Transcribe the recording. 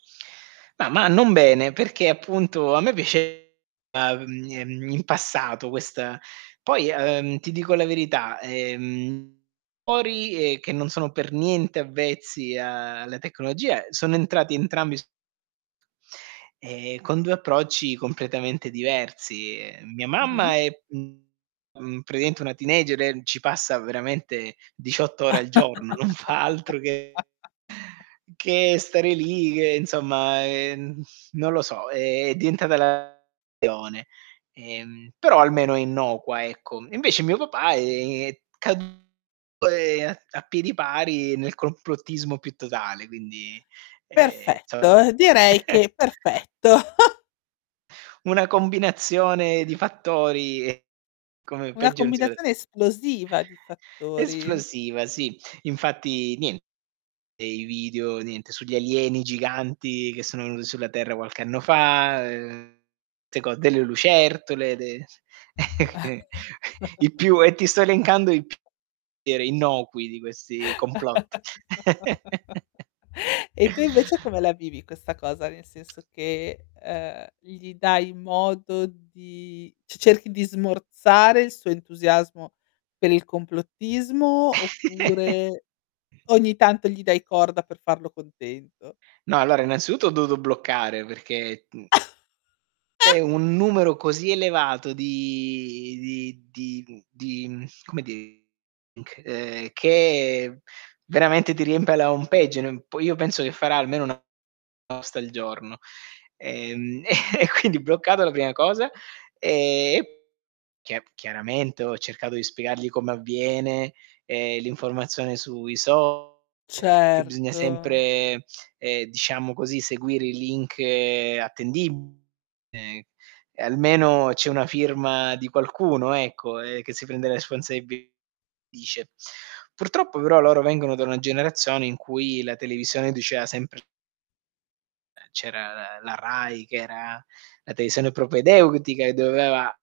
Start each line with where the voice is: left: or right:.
right: Ma ma non bene, perché appunto a me piaceva, mhmm, ehm, in passato questa poi, ehm, ti dico la verità, ehm, [unintelligible] ehm, che non sono per niente avvezzi a alla tecnologia, sono entrati entrambi s e con 2 approcci completamente diversi, ehm, mia
left: Mh-mh.
right: mamma è mhmm praticamente una teenager e ci passa veramente 18 ore al giorno, non fa altro che che stare lì, che insomma, ehm, non lo so, è diventata la [unintelligible] ehm, però almeno è innocua, ecco. Invece mio papà è caduto, ehm, a piedi pari nel complottismo più totale, quindi ehm [unintelligible]
left: Perfetto, direi che perfetto.
right: Una combinazione di fattori e come
left: Una
right: peggio non si pote
left: combinazione esplosiva di fattori.
right: Esplosiva, sì. Infatti niente, dei video niente sugli alieni giganti che sono venuti sulla terra qualche anno fa, ehm, [unintelligible] delle lucertole, de i più e ti sto elencando i [unintelligible] innocui di questi complotti.
left: E tu invece come la vivi questa cosa? Nel senso che, ehm, gli dai modo di c cerchi di smorzare il suo entusiasmo per il complottismo oppure ogni tanto gli dai corda per farlo contento?
right: No, allora innanzitutto ho dovuto bloccare perché, mhmm è un numero così elevato di di di, mhmm, di, mhmm, come dire c che veramente ti riempie la home page, po io penso che farà almeno una una posta al giorno. Ehm e quindi bloccato la prima cosa e e chia chiaramente ho cercato di spiegargli come avviene, ehm, l'informazione sui social che bisogna
left: Certo.
right: sempre, ehm, diciamo così, seguire i link attendibili ehm, e almeno c'è una firma di qualcuno, ecco, eh, che si prende le responsabilità dice. Purtroppo però loro vengono da una generazione in cui la televisione diceva sempre ehm, c'era la la Rai che era la televisione propedeutica e doveva